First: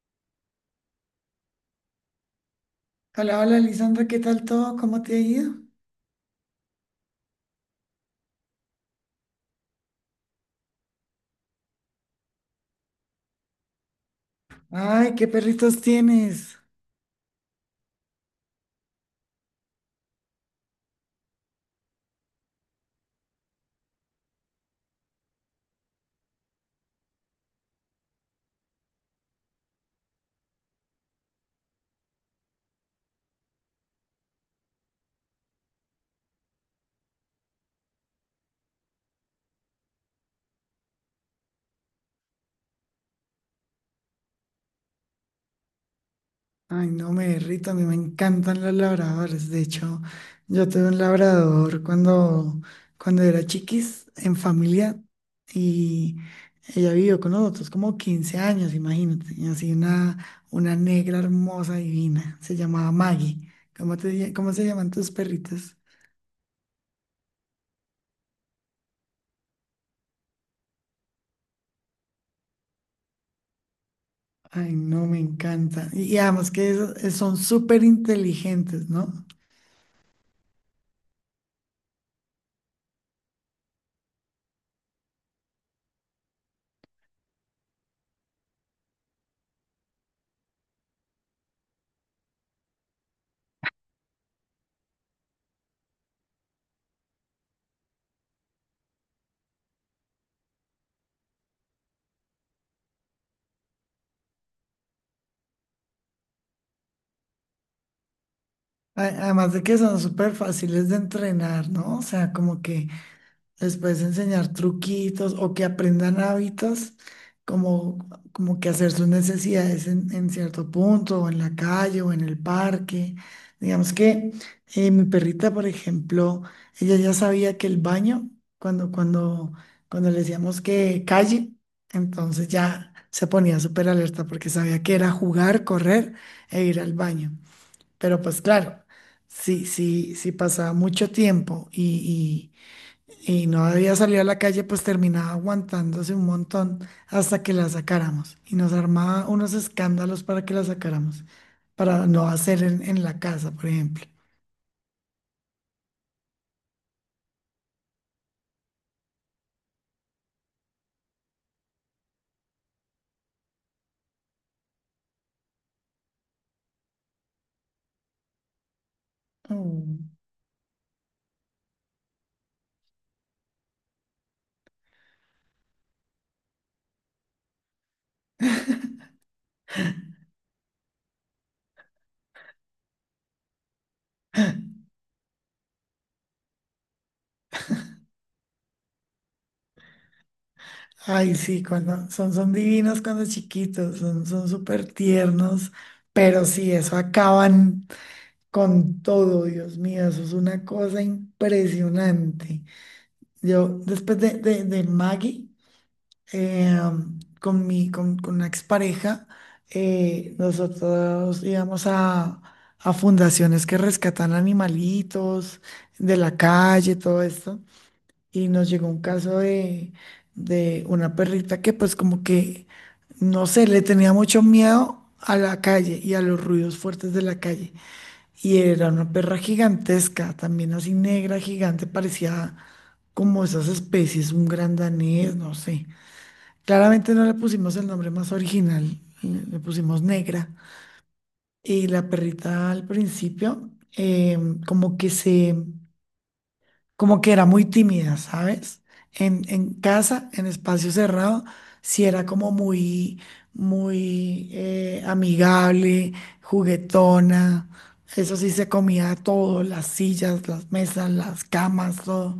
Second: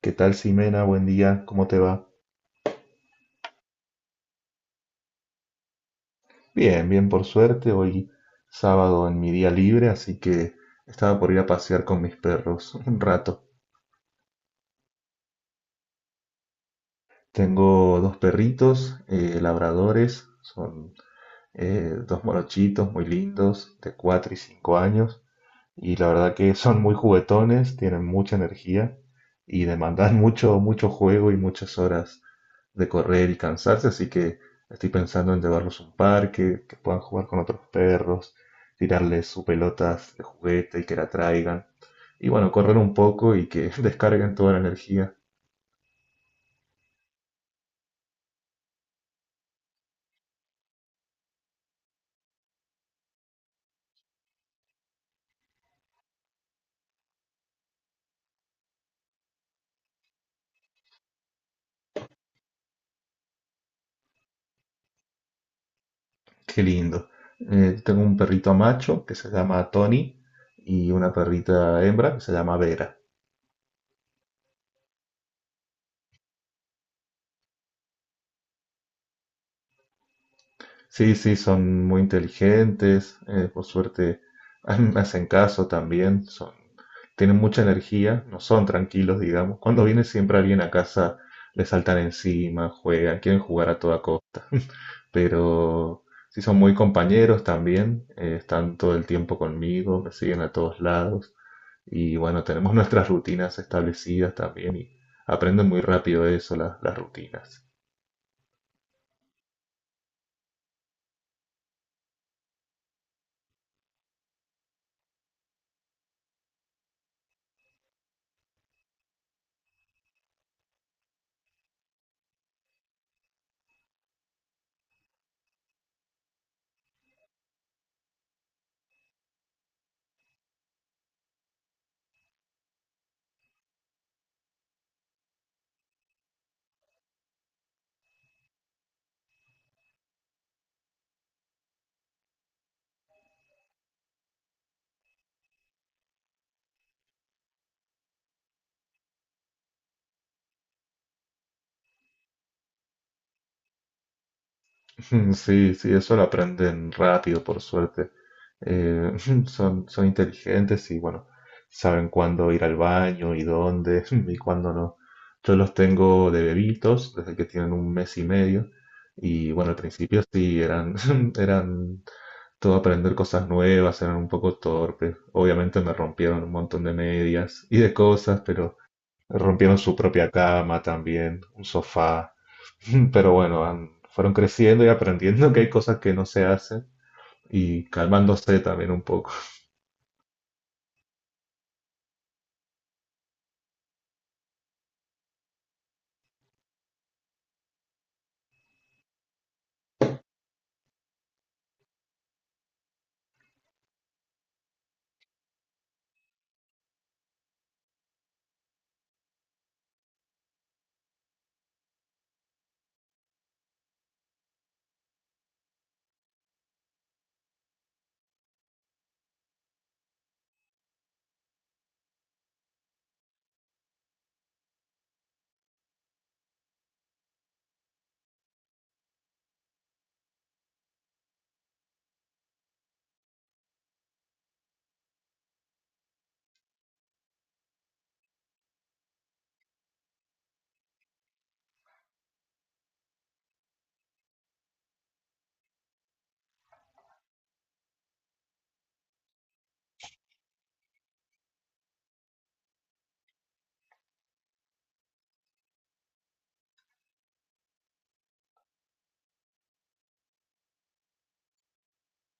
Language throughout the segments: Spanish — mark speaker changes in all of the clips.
Speaker 1: ¿Qué tal, Simena? Buen día, ¿cómo te va?
Speaker 2: Hola, hola, Lisandra, ¿qué tal todo? ¿Cómo te ha ido?
Speaker 1: Bien, bien, por suerte. Hoy sábado en mi día libre, así que estaba por ir a pasear con mis perros un rato.
Speaker 2: Ay, ¿qué perritos tienes?
Speaker 1: Tengo dos perritos labradores, son dos morochitos muy lindos, de 4 y 5 años. Y la verdad que son muy juguetones, tienen mucha energía y demandan mucho, mucho juego y muchas horas de correr y cansarse, así que estoy pensando en llevarlos a un parque, que puedan jugar con otros perros, tirarles sus pelotas de juguete y que la traigan. Y bueno, correr un poco y que descarguen toda la energía.
Speaker 2: Ay, no me derrito, a mí me encantan los labradores. De hecho, yo tuve un labrador cuando era chiquis en familia y ella vivió con nosotros como 15 años, imagínate. Y así una negra hermosa, divina. Se llamaba Maggie. ¿ Cómo se llaman tus perritos?
Speaker 1: Qué lindo. Tengo un perrito macho que se llama Tony y una perrita hembra que se llama Vera.
Speaker 2: Ay, no, me encanta. Y además que son súper inteligentes, ¿no?
Speaker 1: Sí, sí, son muy inteligentes, por suerte a mí me hacen caso también, son, tienen mucha energía, no son tranquilos, digamos. Cuando viene siempre alguien a casa, le saltan encima, juegan, quieren jugar a toda costa, pero sí son muy compañeros también, están todo el tiempo conmigo, me siguen a todos lados y bueno, tenemos nuestras rutinas establecidas también y aprenden muy rápido eso, las rutinas.
Speaker 2: Además de que son súper fáciles de entrenar, ¿no? O sea, como que les puedes enseñar truquitos o que aprendan hábitos, como, como que hacer sus necesidades en cierto punto, o en la calle, o en el parque. Digamos que mi perrita, por ejemplo, ella ya sabía que el baño, cuando, cuando, cuando le decíamos que calle, entonces ya se ponía súper alerta porque sabía que era jugar, correr e ir al baño. Pero pues claro, si pasaba mucho tiempo y no había salido a la calle, pues terminaba aguantándose un montón hasta que la sacáramos. Y nos armaba unos escándalos para que la sacáramos, para no hacer en la casa, por ejemplo.
Speaker 1: Mm, sí, sí, eso lo aprenden rápido, por suerte. Eh, son, son inteligentes y bueno, saben cuándo ir al baño y dónde y cuándo no. Yo los tengo de bebitos desde que tienen un mes y medio y bueno, al
Speaker 2: Mm.
Speaker 1: principio sí eran, eran todo aprender cosas nuevas, eran un poco torpes. Obviamente me rompieron un montón de medias y de cosas, pero rompieron su propia cama también, un sofá. Pero bueno, fueron creciendo y aprendiendo que hay cosas que no se hacen y calmándose también un poco.
Speaker 2: Ay, sí, cuando son divinos cuando chiquitos, son súper tiernos, pero sí, eso acaban con todo, Dios mío, eso es una cosa impresionante. Yo, después del Maggie, eh, con con una expareja, nosotros íbamos a fundaciones que rescatan animalitos de la calle, todo esto, y nos llegó un caso de una perrita que pues como que, no sé, le tenía mucho miedo a la calle y a los ruidos fuertes de la calle. Y era una perra gigantesca, también así negra, gigante, parecía como esas especies, un gran danés, no sé. Claramente no le pusimos el nombre más original, le pusimos negra. Y la perrita al principio, eh, como que como que era muy tímida, ¿sabes? En casa, en espacio cerrado, sí era como muy amigable, juguetona. Eso sí, se comía todo, las sillas, las mesas, las camas, todo.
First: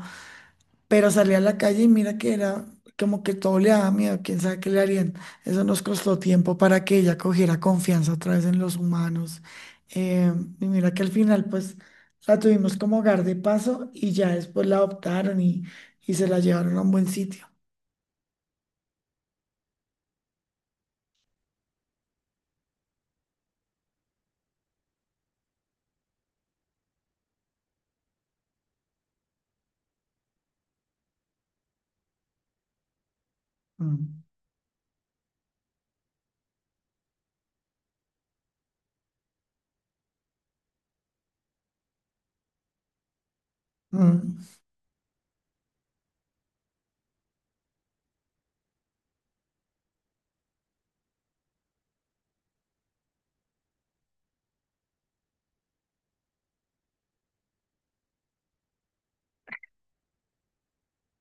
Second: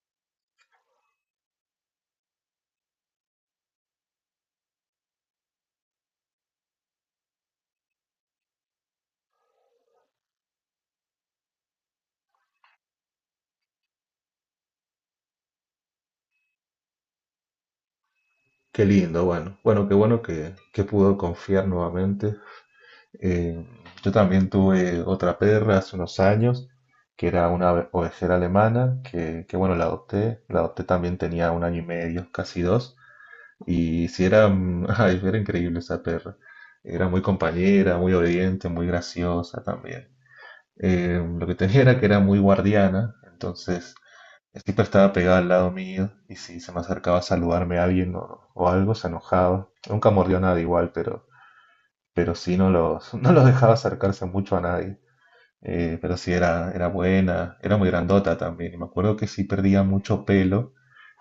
Speaker 2: Pero salí a la calle y mira que era como que todo le daba miedo, quién sabe qué le harían. Eso nos costó tiempo para que ella cogiera confianza otra vez en los humanos. Eh, y mira que al final pues la tuvimos como hogar de paso y ya después la adoptaron y se la llevaron a un buen sitio.
Speaker 1: Qué lindo, bueno. Bueno, qué bueno que pudo confiar nuevamente. Eh, yo también tuve otra perra hace unos años, que era una ovejera alemana, que bueno, la adopté. La adopté también tenía un año y medio, casi dos. Y
Speaker 2: Mm,
Speaker 1: si era, mm, ay, era increíble esa perra. Era muy compañera, muy obediente, muy graciosa también. Lo que tenía era que era muy guardiana, entonces
Speaker 2: mm,
Speaker 1: siempre estaba pegada al lado mío y si se me acercaba a saludarme a alguien o algo, se enojaba. Nunca mordió nada igual, pero sí no los, no los dejaba acercarse mucho a nadie. Pero sí era, era buena, era muy grandota también. Y me acuerdo que sí perdía mucho pelo,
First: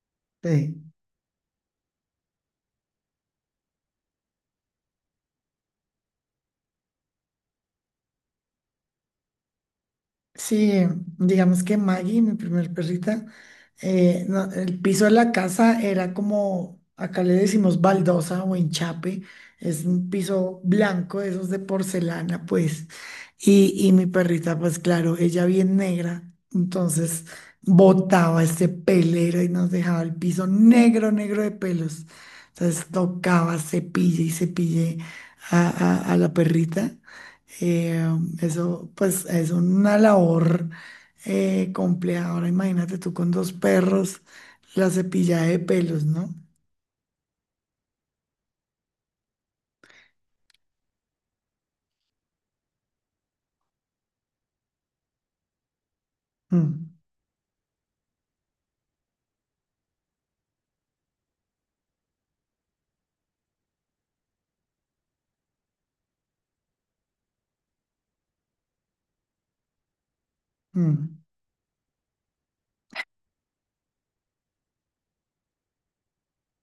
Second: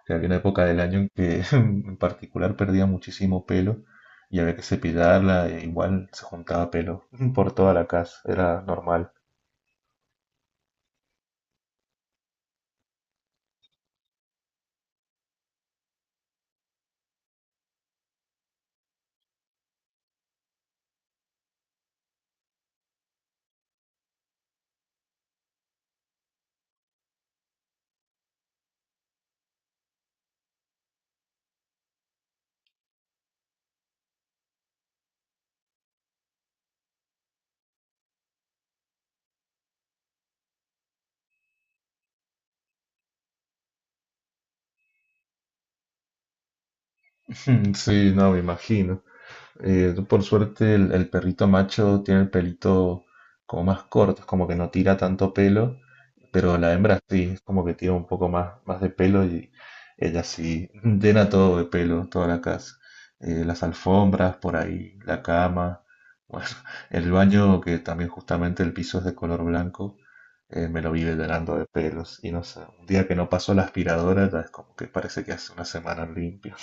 Speaker 1: que había una época
Speaker 2: sí.
Speaker 1: del año en que en particular perdía muchísimo pelo y había que cepillarla, e igual se juntaba pelo por toda la casa, era normal.
Speaker 2: Sí, digamos que Maggie, mi primer perrita, no, el piso de la casa era como, acá le decimos baldosa o enchape, es un piso blanco, de esos de porcelana, pues. Y mi perrita, pues claro, ella bien negra, entonces botaba este pelero y nos dejaba el piso negro, negro de pelos. Entonces tocaba, cepille y cepille a la perrita. Eh, Eso, pues, es una labor compleja. Ahora imagínate tú con 2 perros, la cepillada de pelos, ¿no?
Speaker 1: Sí, no, me imagino. Tú, por suerte el perrito macho tiene el pelito como más corto, es como que no tira tanto pelo, pero la
Speaker 2: Mm,
Speaker 1: hembra sí, es como que tira un poco más, más de pelo y ella sí llena todo de pelo, toda la casa. Las alfombras por ahí, la cama, bueno, el baño que también justamente el piso es de color blanco, me lo vive
Speaker 2: mm.
Speaker 1: llenando de pelos y no sé, un día que no pasó la aspiradora ya es como que parece que hace una semana limpio.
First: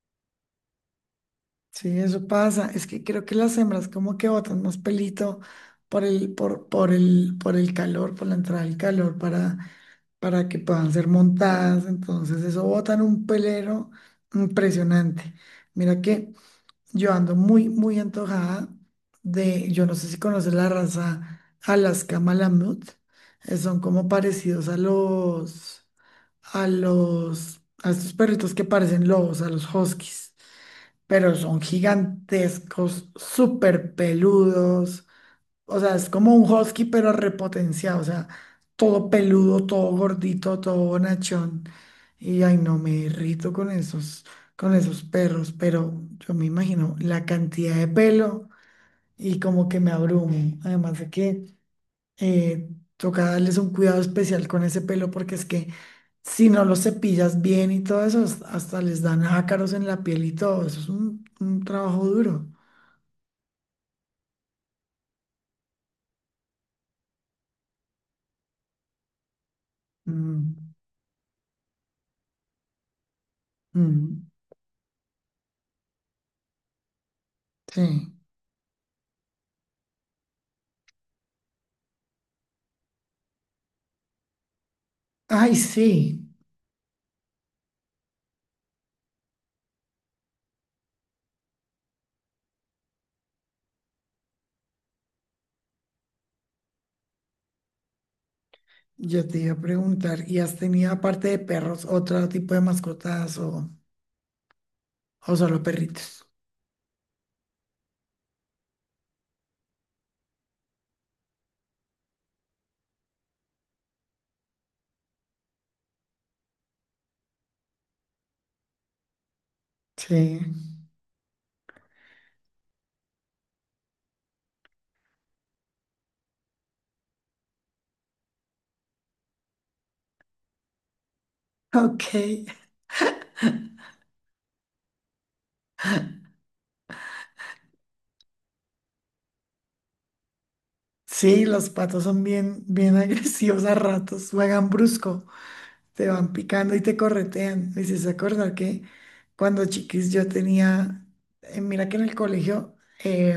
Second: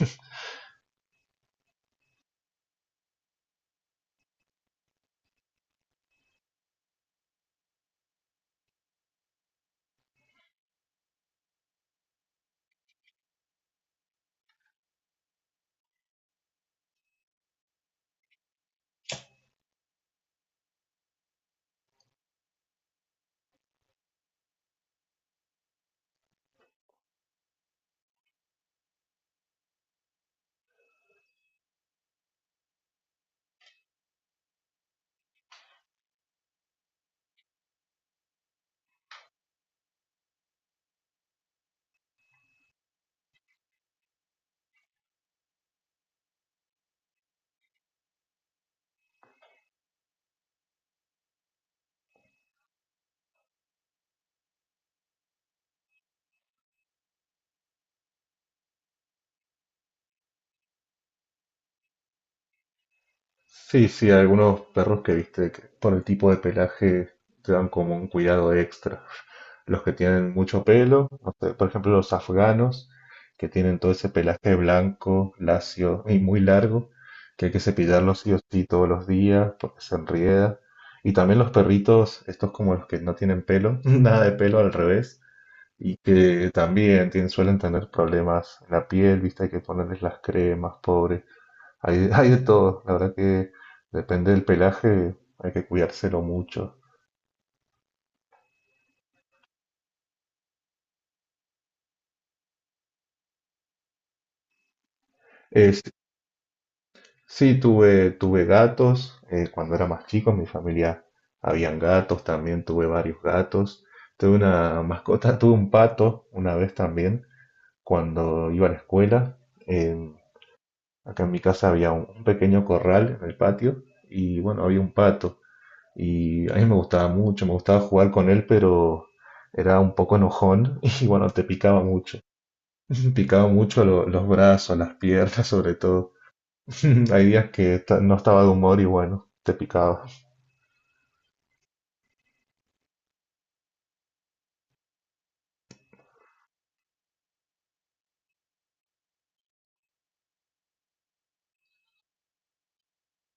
Speaker 2: Sí, eso pasa. Es que creo que las hembras como que botan más pelito por el calor, por la entrada del calor, para que puedan ser montadas. Entonces, eso botan un pelero impresionante. Mira que yo ando muy antojada de, yo no sé si conoces la raza Alaska Malamut, son como parecidos a a estos perritos que parecen lobos, a los huskies, pero son gigantescos, súper peludos, o sea, es como un husky, pero repotenciado. O sea, todo peludo, todo gordito, todo bonachón. Y ay, no me irrito con esos perros, pero yo me imagino la cantidad de pelo y como que me abrumo. Además de que eh, toca darles un cuidado especial con ese pelo, porque es que si no los cepillas bien y todo eso, hasta les dan ácaros en la piel y todo. Eso es un trabajo duro.
Speaker 1: Sí, sí, algunos perros que viste que por el tipo de pelaje te dan como un cuidado extra. Los que tienen
Speaker 2: Mm,
Speaker 1: mucho pelo, no sé, por ejemplo los afganos, que tienen todo ese
Speaker 2: mm,
Speaker 1: pelaje blanco, lacio y muy largo, que hay que
Speaker 2: sí.
Speaker 1: cepillarlos sí o sí todos los días porque se enrieda. Y también los perritos, estos como los que no tienen pelo, nada de pelo al revés,
Speaker 2: Ay, sí.
Speaker 1: y que también suelen tener problemas en la piel, viste, hay que ponerles las cremas, pobres. Hay, hay de todo, la verdad que depende del pelaje, hay que cuidárselo mucho.
Speaker 2: Yo te iba a preguntar, ¿y has tenido aparte de perros otro tipo de mascotas o solo
Speaker 1: Es,
Speaker 2: perritos?
Speaker 1: sí, tuve, tuve gatos cuando era más chico, en mi familia habían gatos, también tuve varios gatos. Tuve una mascota, tuve un pato una vez también, cuando iba a la escuela. En-
Speaker 2: Sí.
Speaker 1: acá en mi casa había un pequeño corral en el patio y bueno, había un pato. Y a mí me gustaba mucho, me gustaba jugar con él, pero era un poco enojón y bueno, te picaba
Speaker 2: Ok.
Speaker 1: mucho. Picado mucho los brazos, las piernas, sobre todo. Hay días que no estaba de humor y bueno, te picaba.
Speaker 2: Sí, los patos son bien agresivos a ratos, juegan brusco, te van picando y te corretean. Me hiciste acordar que cuando chiquis yo tenía, mira que en el colegio, eh,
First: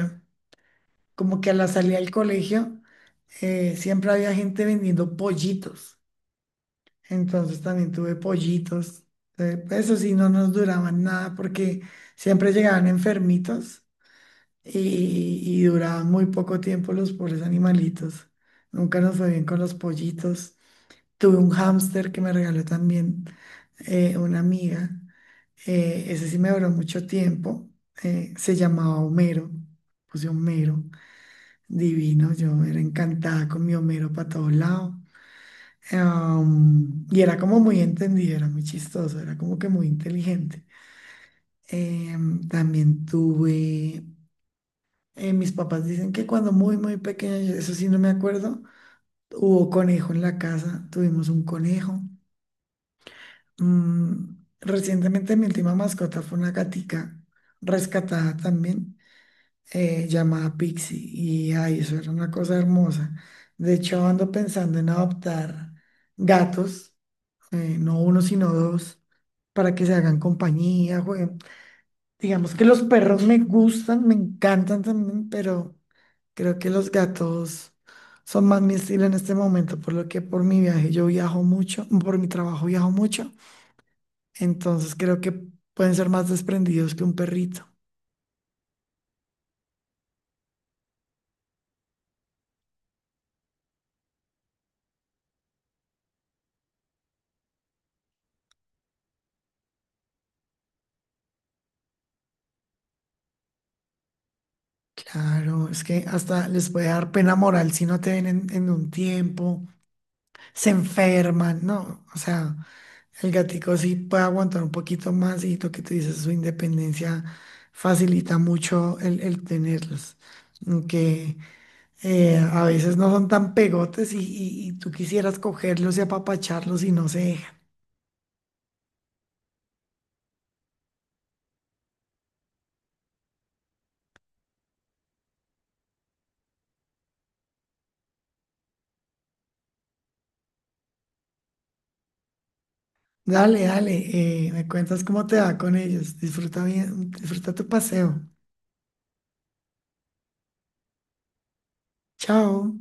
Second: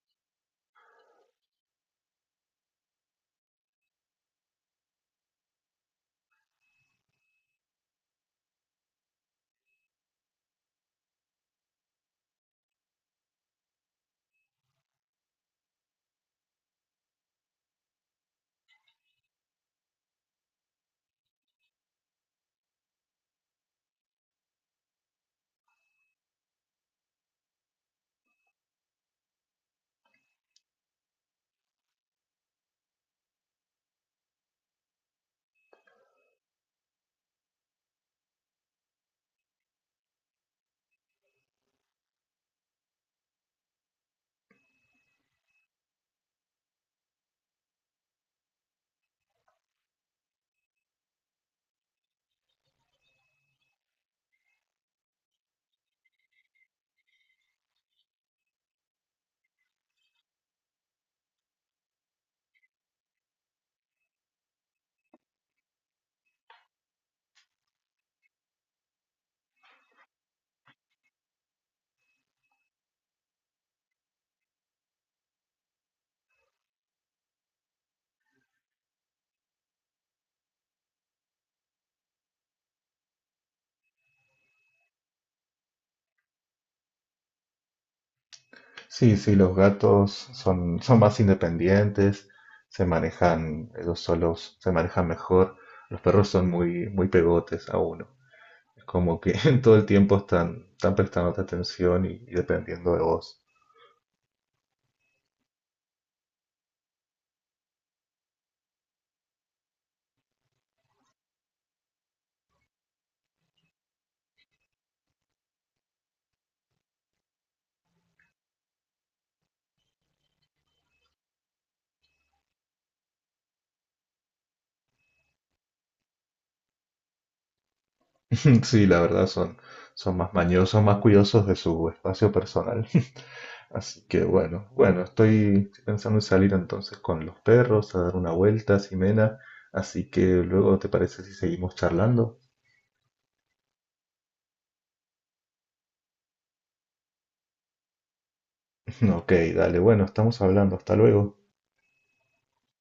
Speaker 2: como que a la salida del colegio, siempre había gente vendiendo pollitos. Entonces también tuve pollitos. Pues, eso sí, no nos duraban nada porque siempre llegaban enfermitos y duraban muy poco tiempo los pobres animalitos. Nunca nos fue bien con los pollitos. Tuve un hámster que me regaló también una amiga. Ese sí me duró mucho tiempo. Se llamaba Homero. Puse Homero. Divino. Yo era encantada con mi Homero para todos lados. Y era como muy entendido, era muy chistoso, era como que muy inteligente. También tuve, mis papás dicen que cuando muy pequeña, eso sí no me acuerdo, hubo conejo en la casa, tuvimos un conejo. Mm, recientemente mi última mascota fue una gatica rescatada también, llamada Pixie, y ay, eso era una cosa hermosa. De hecho, ando pensando en adoptar gatos. Eh, no uno, sino dos, para que se hagan compañía, jueguen. Digamos que los perros me gustan, me encantan también, pero creo que los gatos son más mi estilo en este momento, por lo que por mi viaje yo viajo mucho, por mi trabajo viajo mucho, entonces creo que pueden ser más desprendidos que un perrito.
Speaker 1: Sí, sí, los gatos son, son más independientes, se manejan ellos solos, se manejan mejor. Los perros son muy, muy pegotes a uno. Es como que todo el tiempo están, están prestándote atención y dependiendo de vos.
Speaker 2: Claro, es que hasta les puede dar pena moral si no te ven en un tiempo, se enferman, ¿no? O sea, el gatico sí puede aguantar un poquito más y lo que tú dices, su independencia facilita mucho el tenerlos. Aunque a veces no son tan pegotes y tú quisieras cogerlos y apapacharlos y no se dejan.
Speaker 1: Sí, la verdad son, son más mañosos, más cuidadosos de su espacio personal. Así que bueno, bueno, estoy pensando en salir entonces con los perros a dar una vuelta, a Ximena. Así que luego, ¿te parece si seguimos charlando?
Speaker 2: Dale, dale, me cuentas cómo te va con ellos. Disfruta bien, disfruta tu paseo.
Speaker 1: Ok, dale, bueno, estamos hablando, hasta luego.
Speaker 2: Chao.